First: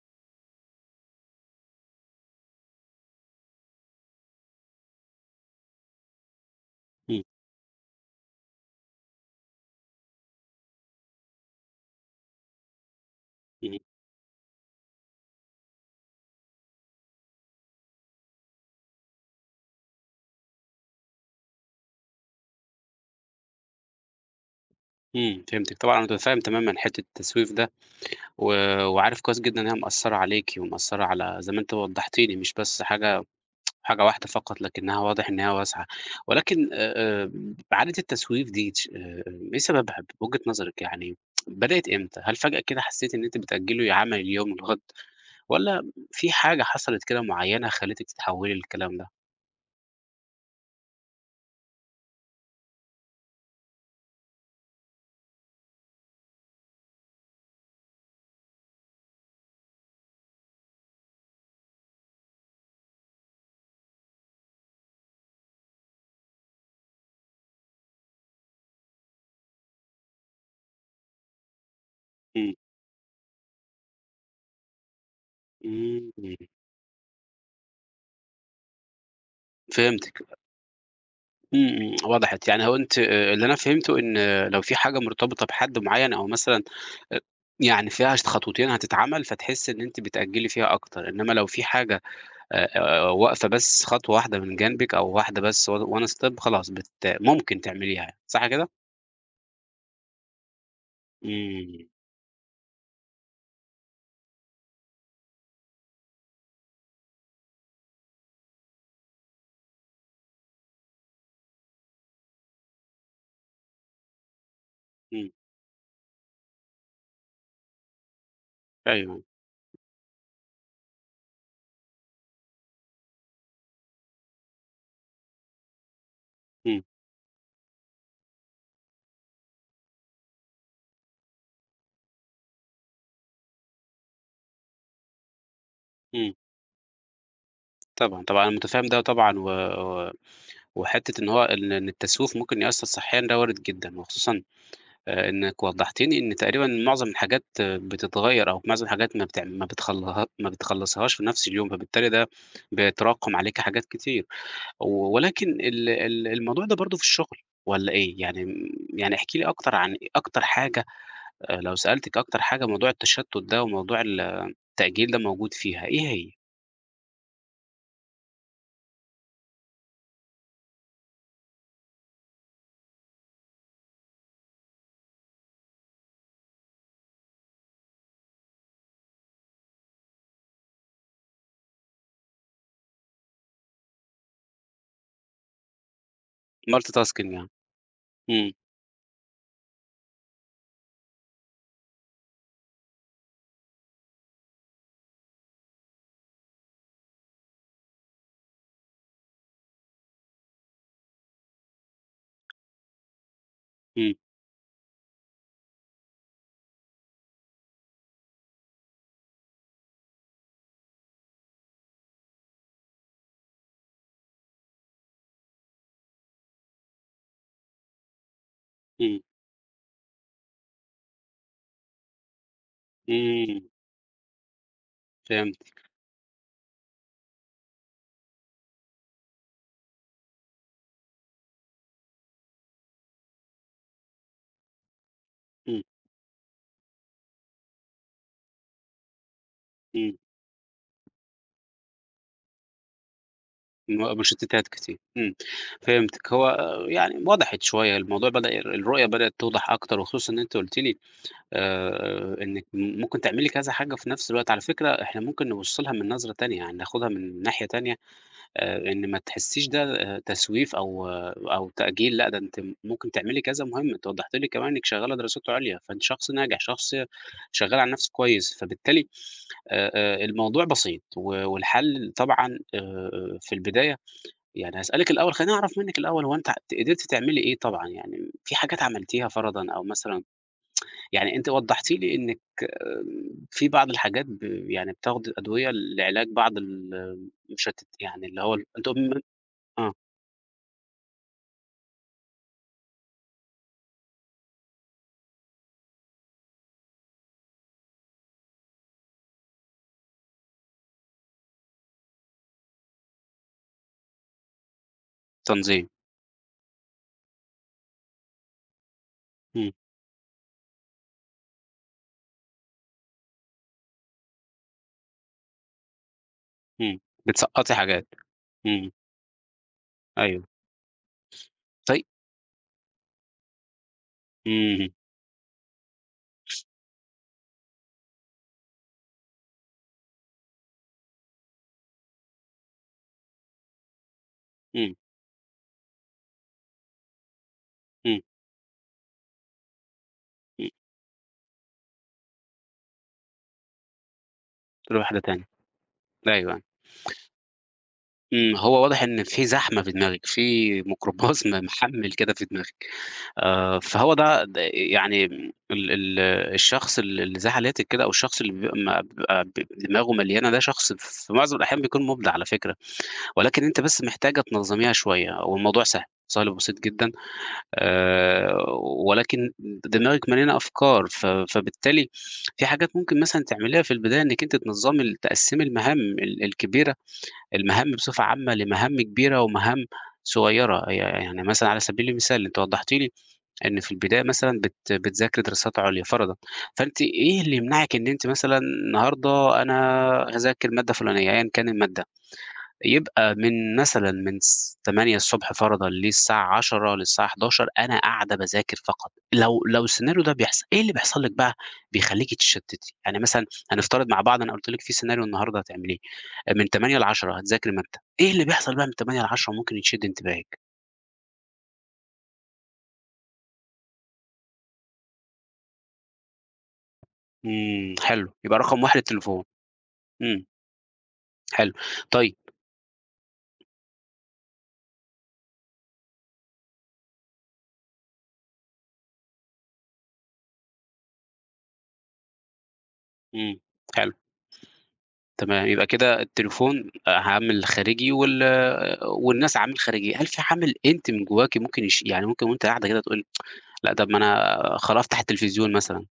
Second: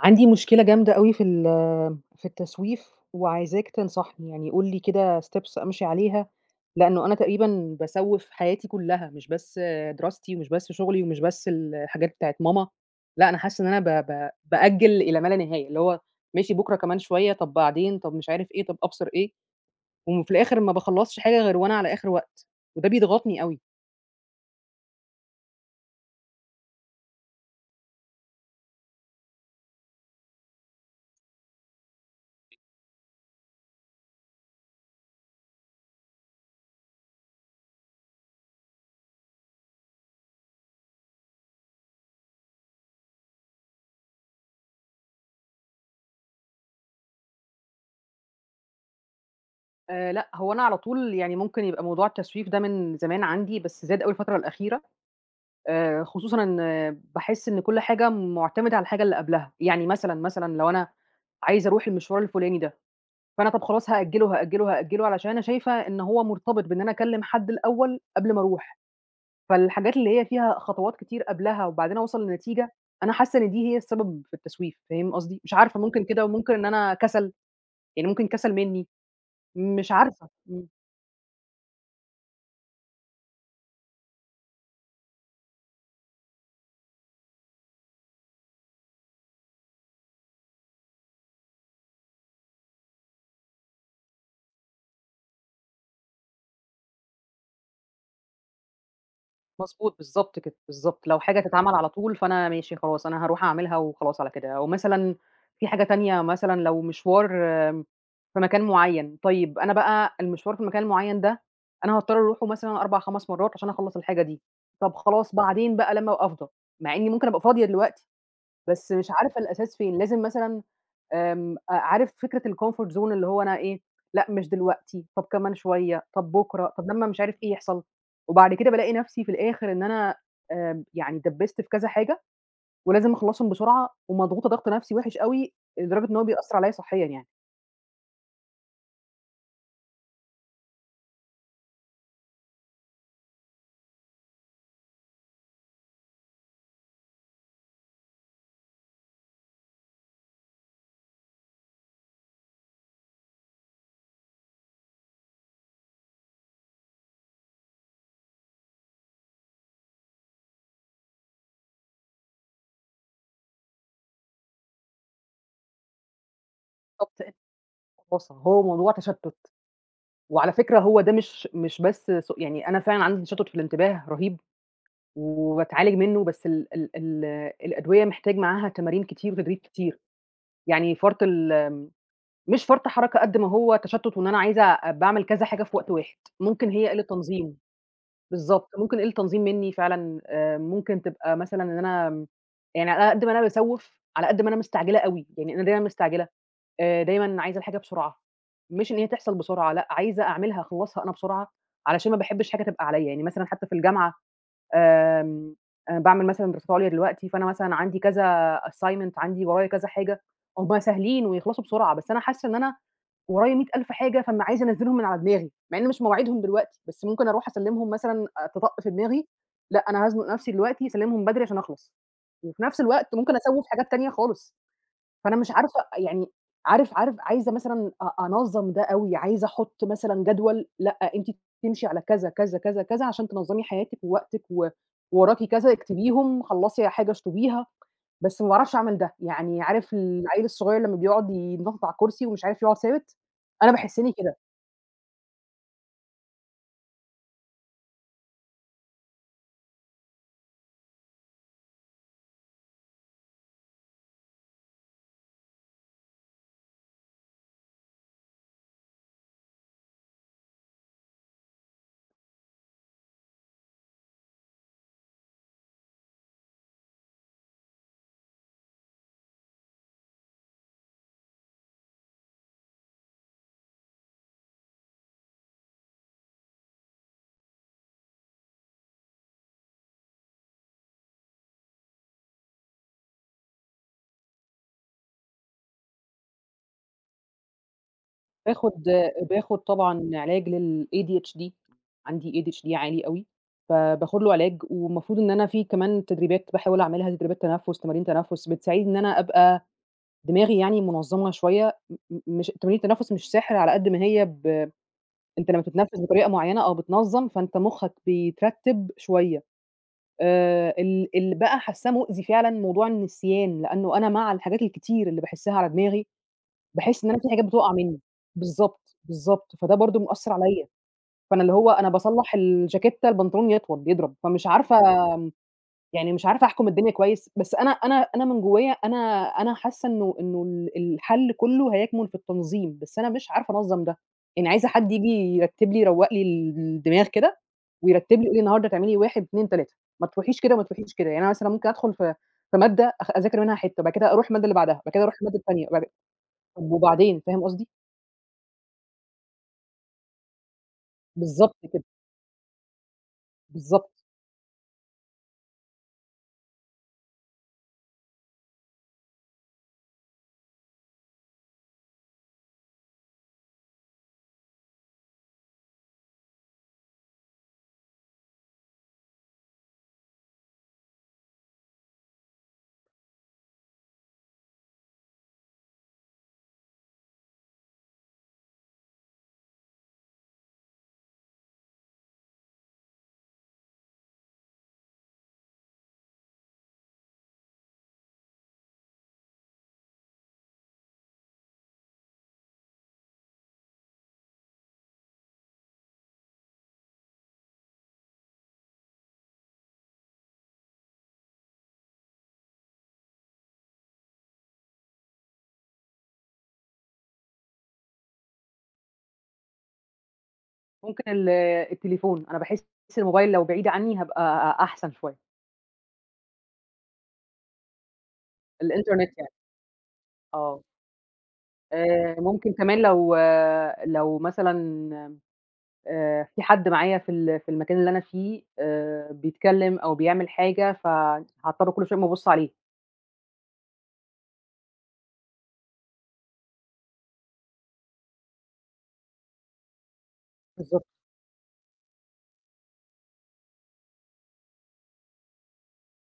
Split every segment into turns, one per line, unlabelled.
عندي مشكلة جامدة أوي في ال في التسويف وعايزاك تنصحني. يعني قُل لي كده steps أمشي عليها، لأنّه أنا
إمم.
تقريبًا باسوِّف حياتي كُلّها، مش بس دراستي ومش بس شُغلي ومش بس الحاجات بتاعة ماما، لأ أنا حاسّة إن
اهم.
أنا ب ب بأجِّل إلى ما لا نهاية، اللي هو ماشي بُكرة، كمان شوية، طَب بعدين، طَب مش عارف إيه، طَب أبْصر إيه وم في الآخِر ما باخلَّصش حاجة غير وأنا على آخِر وقت وده بيضغطني أوي.
إمم، فهمتِك. طبعًا أنا مُتفهِّم تمامًا حتّة التسويف ده و وعارف كويس جدًا إن هي مأثّرة عليكِ ومأثّرة على زي ما أنتِ وضّحتِ لي مش بس حاجة حاجة واحدة فقط، لكنّها واضح إن هي واسعة. ولكن آآ، آمم عادة التسويف دي تش آآ، آآ إيه سببها بوجهة نظرِك يعني، بدأت إمتى؟ هل فجأة كده حسّيتِ إن أنتِ بتأجّلي عمل اليوم للغد والّا في حاجة حصلت كده معيّنة خلِّتِك تتحوِّلي الكلام ده؟
آآ لأ، هو أنا على طول يعني ممكن يبقى موضوع التسويف ده من زمان عندي، بس زاد أوي الفترة الأخيرة، آآ خصوصًا إن باحِس إن كل حاجة مُعتمدة على الحاجة اللي قبلها. يعني مثلًا، مثلًا لو أنا عايزة أروح المشوار الفلُاني ده، فأنا طَب خلاص هأجِّله وهأجِّله وهأجِّله علشان أنا شايفة إن هو مرتبط بإن أنا أكلِّم حد الأول قبل ما أروح، فالحاجات اللي هي فيها خطوات كتير قبلها وبعدين أوصَل
إمم.
لنتيجة، أنا حاسّة إن دي هي السبب في التسويف، فاهم قصدي؟ مش عارفة ممكن كده
إمم.
وممكن إن أنا كَسَل، يعني ممكن كَسَل منّي، مش
فهمتِك ب
عارفة. إمم.
إمم، إمم، وضحت يعني هو أنتِ آآ، اللي أنا فهمته إن لو في حاجة مرتبطة بحد معيّن أو مثلًا أ يعني فيها ش خطوتين هتتعمل، فتحسي إن أنتِ بتأجلي فيها أكتر، إنما لو في حاجة آآ، واقفة بس خطوة واحدة من جنبِك أو واحدة بس on one step خلاص، بت ممكن تعمليها، صح كده؟
مضبوط بالضبط كده، بالضبط، لو حاجة تتعمل
إمم.
على طول فأنا ماشي خلاص أنا هاروح أعملها وخلاص على كده، أو مثلًا في حاجة تانية مثلًا لو مشوار في مكان معيّن، طيب أنا بقى المشوار في المكان المعيّن ده أنا هاضطر أروحه مثلًا 4 5 مرات عشان أخلّص الحاجة دي، طَب
إمم.
خلاص بعدين بقى لمّا ابقى أفضى، مع إني ممكن أبقى فاضية دلوقتي، بس مش
أيوه.
عارفة الأساس فين لازم مثلًا، آمم، عارف فكرة الcomfort zone اللي هو أنا إيه لأ، مش دلوقتي، طب كمان شوية، طَب بُكرة،
إمم.
طَب لمّا مش عارف إيه يحصل، وبعد كده بالاقي نَفسي في الآخر إن أنا آآ، يعني ادّبست في كذا حاجة ولازم أخلّصهم بسرعة ومضغوطة ضغط نَفسي وحش أوي لدرجة إن هو
إمم.
بيأثر عليّا صحيًا يعني.
طبعًا طبعًا، أنا متفهم ده طبعًا، و و وحتّة إن هو إن إن التسويف ممكن يأثر صحيًا ده وارد جدًا، وخصوصًا آآ، إنكِ وضحتِ لي إن تقريبًا معظم الحاجات بتتغيّر أو معظم الحاجات ما بتعم ما بتخلها ما بتخلصيهاش في نَفس اليوم، فبالتالي ده بيتراكم عليكِ حاجات كتير. ولكن ال ال الموضوع ده برضو في الشغل والّا إيه؟ يعني م يعني احكي لي أكتر عن أكتر حاجة، لو سألتِك أكتر حاجة موضوع التشتت ده وموضوع التأجيل ده موجود فيها، إيه هي؟
[unintelligible] بُص، هو موضوع تشتُّت. وعلى فكرة هو ده مش مش بس سوء يعني أنا فعلًا عندي تشتُّت في الإنتباه رهيب وباتعالج منّه، بس ال ال ال الأدوية محتاج معاها تمارين كتير وتدريب كتير. يعني فَرْط الم مش فَرْط حركة قد ما هو تشتُّت وإن أنا عايزة أ باعمل كذا حاجة في وقت واحد، ممكن هي
Multi
قِلّة
tasking يعني.
تنظيم،
إمم.
بالضبط، ممكن قِلّة تنظيم منّي فعلًا، آآ ممكن تبقى مثلًا إن أنا م يعني على أنا قد ما أنا باسَوّف، على قد ما أنا مستعجلة أوي. يعني أنا دايمَا مستعجلة، آآ دايمًا عايزة الحاجة بسرعة مش إن هي تحصل بسرعة لأ، عايزة أعملها، أخلّصها أنا بسرعة، علشان ما باحبّش حاجة تبقى عليّا. يعني مثلًا حتّى في الجامعة
إمم.
آمم أنا باعمل مثلًا دراسات عُليا دلوقتي، فأنا مثلًا عندي كذا assignment عندي ورايا كذا حاجة، هم سهلين ويخلصوا بسرعة، بس أنا حاسّة إن أنا ورايا مِيَّة ألف حاجة، فما عايزة أنَزّلهم من على دماغي، مع إن مش مواعيدهم دلوقتي، بس ممكن أروح أسلِّمهم مثلًا آآ تِطَق في
إمم.
دماغي، لأ أنا هازنُق نفسي دلوقتي أسلِّمهم بدري عشان أخلص، وفي نفس الوقت ممكن أسَوّف
إمم.
حاجات تانية خالص. فأنا مش عارفة،
فهمتِك.
أ يعني عارف عارف عايزة مثلًا أ أنَظّم ده أوي، عايزة أحُط مثلًا جدول، لأ أنتِ تمشي على كذا، كذا، كذا، كذا عشان تنَظّمي حياتِك ووقتِك و وراكِ كذا
إمم.
اكتبيهم، خلّصي حاجة اشطُبيها، بس ما باعرفش أعمل ده. يعني عارف
إمم.
العَيّل الصغير لمّا بيقعُد بيتنطّط على الكرسي ومش عارف يقعُد ثابت؟ أنا باحسِّني
م
كده.
مُشتّتات كتير، إمم، فهمتِك. هو يعني وضحت شوية، الموضوع بدأ الر الرؤية بدأت توضح أكتر وخصوصًا إن أنتِ قُلتِ لي آآ، إنِّك م ممكن تعملي كذا حاجة في نَفْس الوقت، على فكرة إحنا ممكن نبُص لها من نظرة تانية، يعني ناخُدها من ناحية تانية آآ إن ما تحسّيش ده تسويف أو أو تأجيل لأ، ده أنتِ ممكن تعملي كذا مهمة. أنتِ وضّحتِ لي كمان إنِّك شغّالة دراسات عُليا، فأنتِ شخص ناجح، شخص شغّال على نَفْسه كويس، فبالتالي آآ، آآ الموضوع بسيط و والحل طبعًا آآ، آآ في البداية يعني هاسألِك الأول خلّيني أعرف منِّك الأول، هو أنتِ ت قدرتِ تعمِلي إيه طبعًا؟ يعني في حاجات عملتيها فرَضًا أو مثلًا يعني أنتِ وضّحتِ لي إنِّك آمم في بعض الحاجات ب يعني بتاخدي أدوية لعلاج بعض ال المُشتت يعني اللي هو
باخُد
[unintelligible]
باخُد
آه.
طبعًا علاج للADHD، عندي ADHD عالي أوي، فباخُد له علاج. والمفروض إن أنا في كمان تدريبات باحاول أعملها تدريبات تنفس، تمارين تنفس بتساعِدني إن أنا أبقى دماغي يعني مُنظَّمة شوية م م مش تمارين التنفس مش سِحر على قد ما هي ب أنت لمّا
تنظيم.
تتنفس بطريقة معيّنة أو بتنَظّم، فأنت مُخّك بيترتِّب شوية.
إمم.
آآ، ال اللي بقى حاسّاه مؤذي فعلًا، موضوع النسيان، لأنّه أنا مع الحاجات الكتير اللي باحِسّها على دماغي،
إمم،
باحِس إن أنا في حاجات بتُقع
بتسَقّطي
منّي،
حاجات، إمم.
بالضبط، بالضبط. فده برضه مأثّر
أيوه.
عليّا. فأنا اللي هو أنا
طي
باصَلّح الجاكيتّة، البنطلون يطول بيضرب، فمش عارفة
اهم.
م يعني مش عارفة أحكُم الدنيا كويس، بس أنا أنا أنا من جوّايا أنا أنا حاسّة إنه إنه ال الحَل كُلّه هيَكمُن في التنظيم، بس أنا مش عارفة أنظَّم ده. يعني عايزة حد
إمم.
ييجي يرتِّب لي يروّق لي ال الدماغ كده ويرتِّب
إمم.
لي يقول لي النهاردة تعملي 1، 2، 3، ما تروحيش كده وما
إمم.
تروحيش كده. يعني أنا مثلًا ممكن أدخُل في في مادة أخ أذاكر منها حتّة، بعد كده أروح المادة اللي بعدها، بعد كده أروح
لواحدة
المادة
تانية.
التانية، بعد
أيوه، أيوه.
طَب وبعدين، فاهم قصدي؟
إمم، ما هو واضح إن في زحمة في دماغِك، في ميكروباص م
بالضبط كده.
محَمِّل كده في دماغِك. آآ
بالضبط.
فهو ده د يعني م ال ال الشخص اللي اللي زي حالاتِك كده أو الشخص اللي بي ما بيبقى ب دماغه مليانة ده، شخص في معظم الأحيان بيكون مُبدع على فكرة، ولكن أنتِ بس محتاجة تنظّميها شوية والموضوع سهل، سهل وبسيط جدًا، آآ ولكن دماغِك مليانة أفكار، ف فبالتالي في حاجات ممكن مثلًا تعمليها في البداية إنِّك أنتِ تنظّمي ال تقسّمي المهام ال الكبيرة، المهام بصفة عامة لمهام كبيرة ومهام صغيرة. ي يعني مثلًا على سبيل المثال، أنتِ وضّحتِ لي إن في البداية مثلًا بت بتذاكري دراسات عُليا فَرَضًا، فأنتِ إيه اللي يمنعِك إن أنتِ مثلًا النهاردة أنا هاذاكر مادة فُلانية، أيًا كان المادة. يبقى من مثلًا من س 08:00 ص فَرَضًا للساعة 10:00 للساعة 11:00، أنا قاعدة باذاكر فقط. لو لو السيناريو ده بيحصل، إيه اللي بيحصل لِك بقى بيخلّيكِ تتشتِّتي؟ يعني مثلًا هنفترض مع بعض أنا قُلت لِك في سيناريو النهارده هتعمليه من 08:00 ل10:00 هتذاكري مادّة، إيه اللي بيحصل بقى من 08:00 ل10:00 ممكن يشِد انتباهِك؟
ممكن ال آآ التليفون، أنا باحس الموبايل لو بعيد عني هابقى أحسن شوية.
إمم، حلو، يبقى رقم 1
الإنترنت يعني.
التليفون، إمم.
آه.
حلو،
آآ
طيب.
ممكن كمان لو لو مثلًا آآ في حد معايا في ال في المكان اللي أنا فيه آآ بيتكلّم أو بيعمل حاجة، ف هاضطر كلّ شوية أقوم أبُصّ عليه.
إمم حلو. تمام، يبقى كده التليفون عامل خارجي، وال والناس عامل خارجي، هل في عامل
بالضبط.
أنتِ من جواكِ ممكن يش يعني ممكن وأنتِ قاعدة كده تقولي لأ طب ما أنا خلا هافتح التلفزيون مثلًا،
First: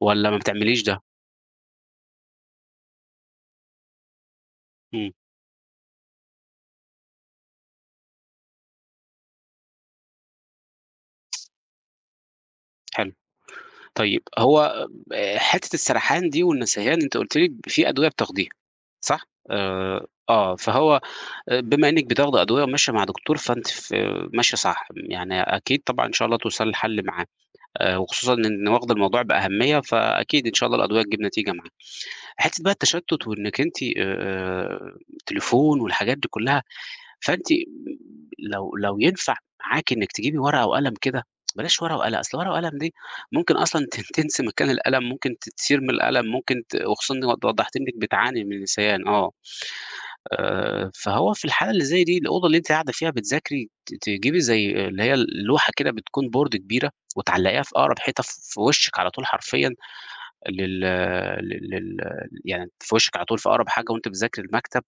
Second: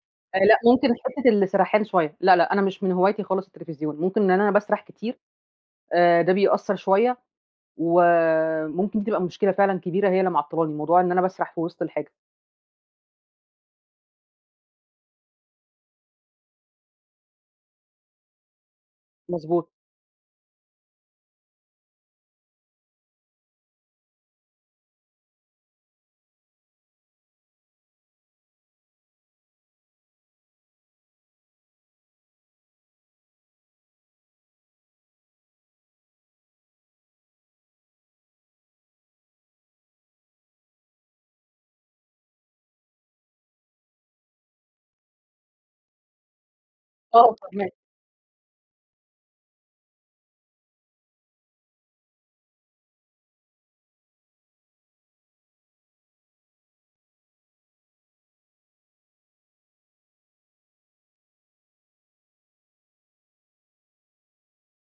والّا ما
آآ لأ،
بتعمليش
ممكن
ده؟
حتّة السَرَحان شوية، لا، لأ، أنا مش من هوايتي خالص التليفزيون، ممكن إن أنا باسرح
إمم.
كتير، آآ ده بيأثّر شوية، وممكن تبقى مشكلة فعلًا كبيرة هي اللي معطّلاني، موضوع إن أنا باسرح في وِسط الحاجة.
حلو، طيب هو ب حتّة السرحان دي والنسيان أنتِ قُلتِ لي في أدوية بتاخديها، صح؟
مضبوط.
آآ آه فهو بما إنك بتاخدي أدوية وماشية مع دكتور فأنتِ ف ماشية صح، يعني أكيد طبعًا إن شاء الله توصلي لحل معاه، وخصوصًا إن واخدة الموضوع بأهمية فأكيد إن شاء الله الأدوية تجيب نتيجة معاكِ، حتّة بَقى التشتُّت وإنِك أنتِ آآ تليفون والحاجات دي كلّها، فأنتِ لو لو ينفع معاكِ إنِك تجيبي ورقة وقلم كده، بلاش ورقة وقلم أصل ورقة وقلم دي ممكن أصلًا تن تنسي مكان القلم ممكن ت ترمي القلم، ممكن ت وخصوصًا إن
آه
وض
فاهماك.
وضّحتي لي إنِك بتعاني من نسيان آه، آآ فهو في الحالة اللي زي دي الأوضة اللي أنتِ قاعدة فيها بتذاكري ت تجيبي زي اللي هي ال لوحة كده بتكون Board كبيرة، وتعلّقيها في أقرب حيطة في وشِك على طول حرفيًا، لل لل لل يعني في وشِك على طول في أقرب حاجة وأنتِ بتذاكري المكتب،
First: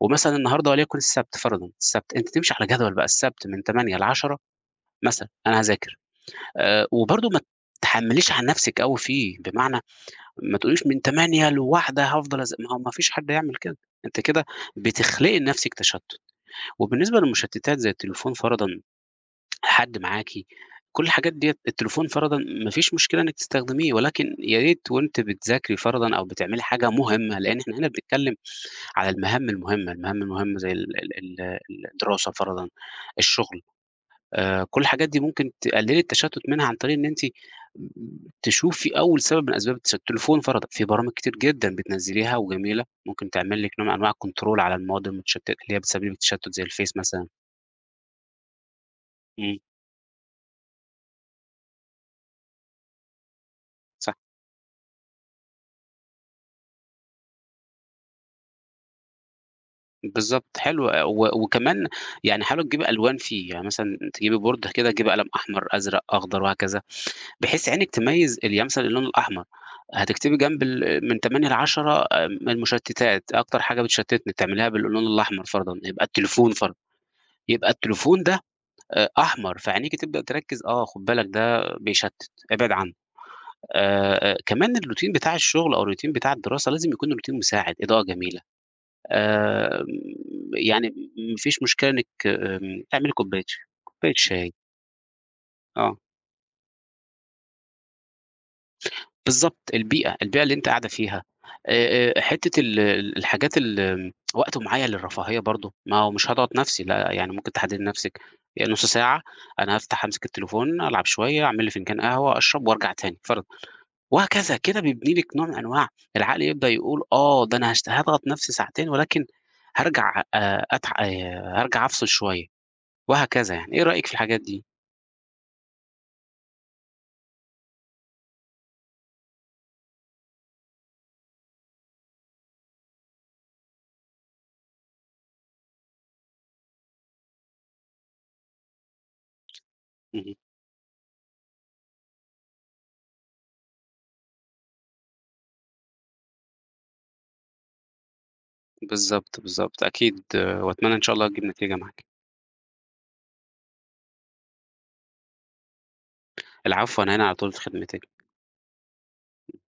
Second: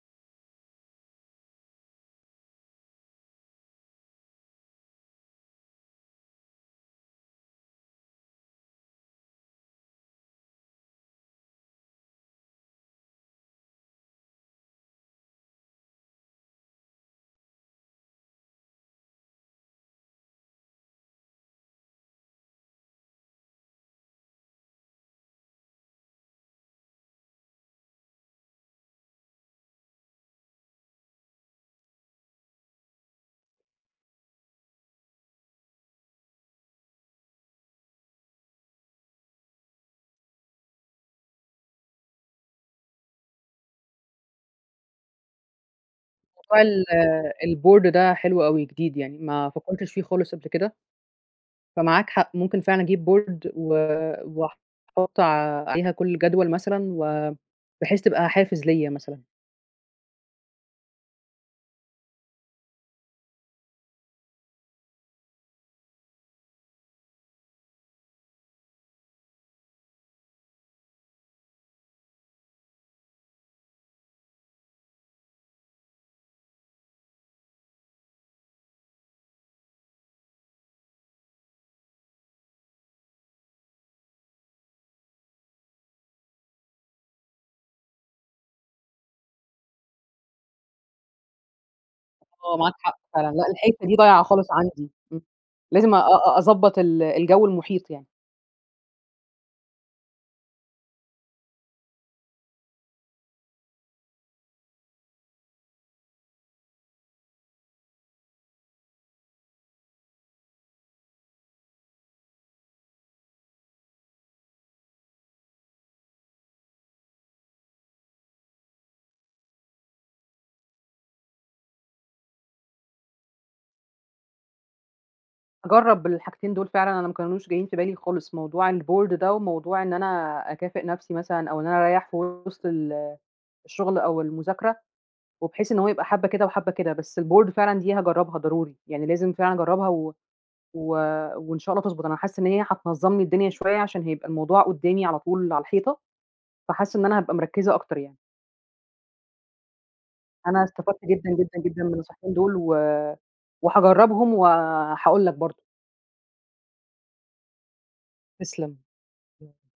ومثلًا النهارده وليكن السبت فَرَضًا السبت، أنتِ تمشي على جدول بَقى السبت من 08:00 ل10:00، مثلًا أنا هاذاكر، آآ وبرضه ما تحمّليش على نفْسِك أوي فيه، بمعنى ما تقوليش من 08:00 ل13:00 هافضل أذ ما هو ما فيش حد هيعمل كده، أنتِ كده بتخلقي لنفسِك تشتُّت، وبالنسبة للمشتّتات زي التليفون فَرَضًا، حد معاكِ كلّ الحاجات ديّة التليفون فَرَضًا ما فيش مشكلة إنِك تستخدميه، ولكن يا ريت وأنتِ بتذاكري فَرَضًا أو بتعملي حاجة مهمّة، لإن إحنا هنا بنتكلّم على المهام المهمّة، المهام المهمّة زي ال ال ال الدراسة فَرَضًا، الشغل، آآ كلّ الحاجات دي ممكن تقلّلي التشتُّت منها عن طريق إن أنتِ م تشوفي أول سبب من أسباب التشتُّت، التليفون فَرَضًا فيه برامج كتير جدًا بتنزّليها وجميلة، ممكن تعمل لِك نوع من أنواع الControl على المواد المشتتة، اللي هي بتسبّب لِك التشتت
موضوع
زي
ال
الفيس مثلًا.
الboard ده حلو أوي، جديد يعني، ما
إمم.
فكّرتش فيه خالص قبل كده فمعاك حق ممكن فعلًا أجيب board، و
صح.
واحط عليها كلّ الجدول مثلًا و بحيث تبقى حافز ليّا مثلًا.
بالضبط حلو و وكمان يعني حاولي تجيبي ألوان فيه، يعني مثلًا تجيبي board كده، تجيبي قلم أحمر، أزرق، أخضر وهكذا، بحيث عينِك تميِّز ال يعني مثلًا اللون الأحمر، هتكتبي جنب ال من 8 ل10 آآ، من المُشتِّتات، أكتر حاجة بتشتِّتني بتعمليها باللون الأحمر فرَضًا، يبقى التليفون فرَضًا، يبقى التليفون ده أ أحمر فعينيكِ تبدأ تركّز، آه خُد بالك ده بيشتِّت إبعِد عنه آآ، آآ، كمان الروتين بتاع الشغل أو الروتين بتاع الدراسة لازم يكون الروتين مساعد، إضاءة جميلة، آمم يعني م ما فيش مشكلة إنِك
آه معاك
آمم
حق
تعملي
فعلًا،
كوباية
لا
ش
الحِتّة دي
كوباية
ضايعة خالص
شاي.
عندي، م لازم أ
آه.
أ أضبّط ال الجو المحيط يعني.
بالضبط، البيئة، البيئة اللي أنتِ قاعدة فيها آآ، آآ، حِتّة ال ال الحاجات ال وقت معين للرفاهية برضه، ما هو مش هاضغَط نَفسي، لا يعني ممكن تحدّدي لنَفسِك يعني نُص ساعة أنا هافتَح، هامسِك التليفون، ألعب شوية، أعمل لي فنجان قهوة، أشرَب وأرجَع تاني فرضًا وهكذا، كده بيبني لِك نوع من أنواع العقل يبدأ يقول، آه ده أنا هاشت هاضغَط نَفسي ساعتين ولكن هارجَع آآ أتع آآ، هارجَع أفصِل شوية وهكذا يعني، إيه رأيِك في الحاجات دي؟
أجرّب الحاجتين دول فعلًا، أنا ما كانوش جايّين في بالي خالص، موضوع الboard ده وموضوع إن أنا أكافئ نَفسي مثلًا أو إن أنا أريّح في وِسط ال الشغل أو المذاكرة وبحيث إن هو يبقى حبّة كده وحبّة كده، بس الboard فعلًا دي هاجرّبها ضروري، يعني لازم فعلًا أجرّبها و
اهم.
و وإن شاء الله تضبُط، أنا حاسّة إن هي هتنظّم لي الدنيا شوية عشان هيبقى الموضوع قُدّامي على طول على الحيطة، فحاسّة إن أنا هابقى مركِّزة أكتر يعني.
بالضبط، بالضبط، أكيد،
أنا
وأتمنّى إن
استفدت
شاء الله
جدًا،
تجيب
جدًا،
نتيجة
جدًا من
معاكِ.
النصيحتين دول و وهاجرّبهم وهاقول لك برضه.
العفو، أنا هنا على طول في خدمتِك.
تسلم.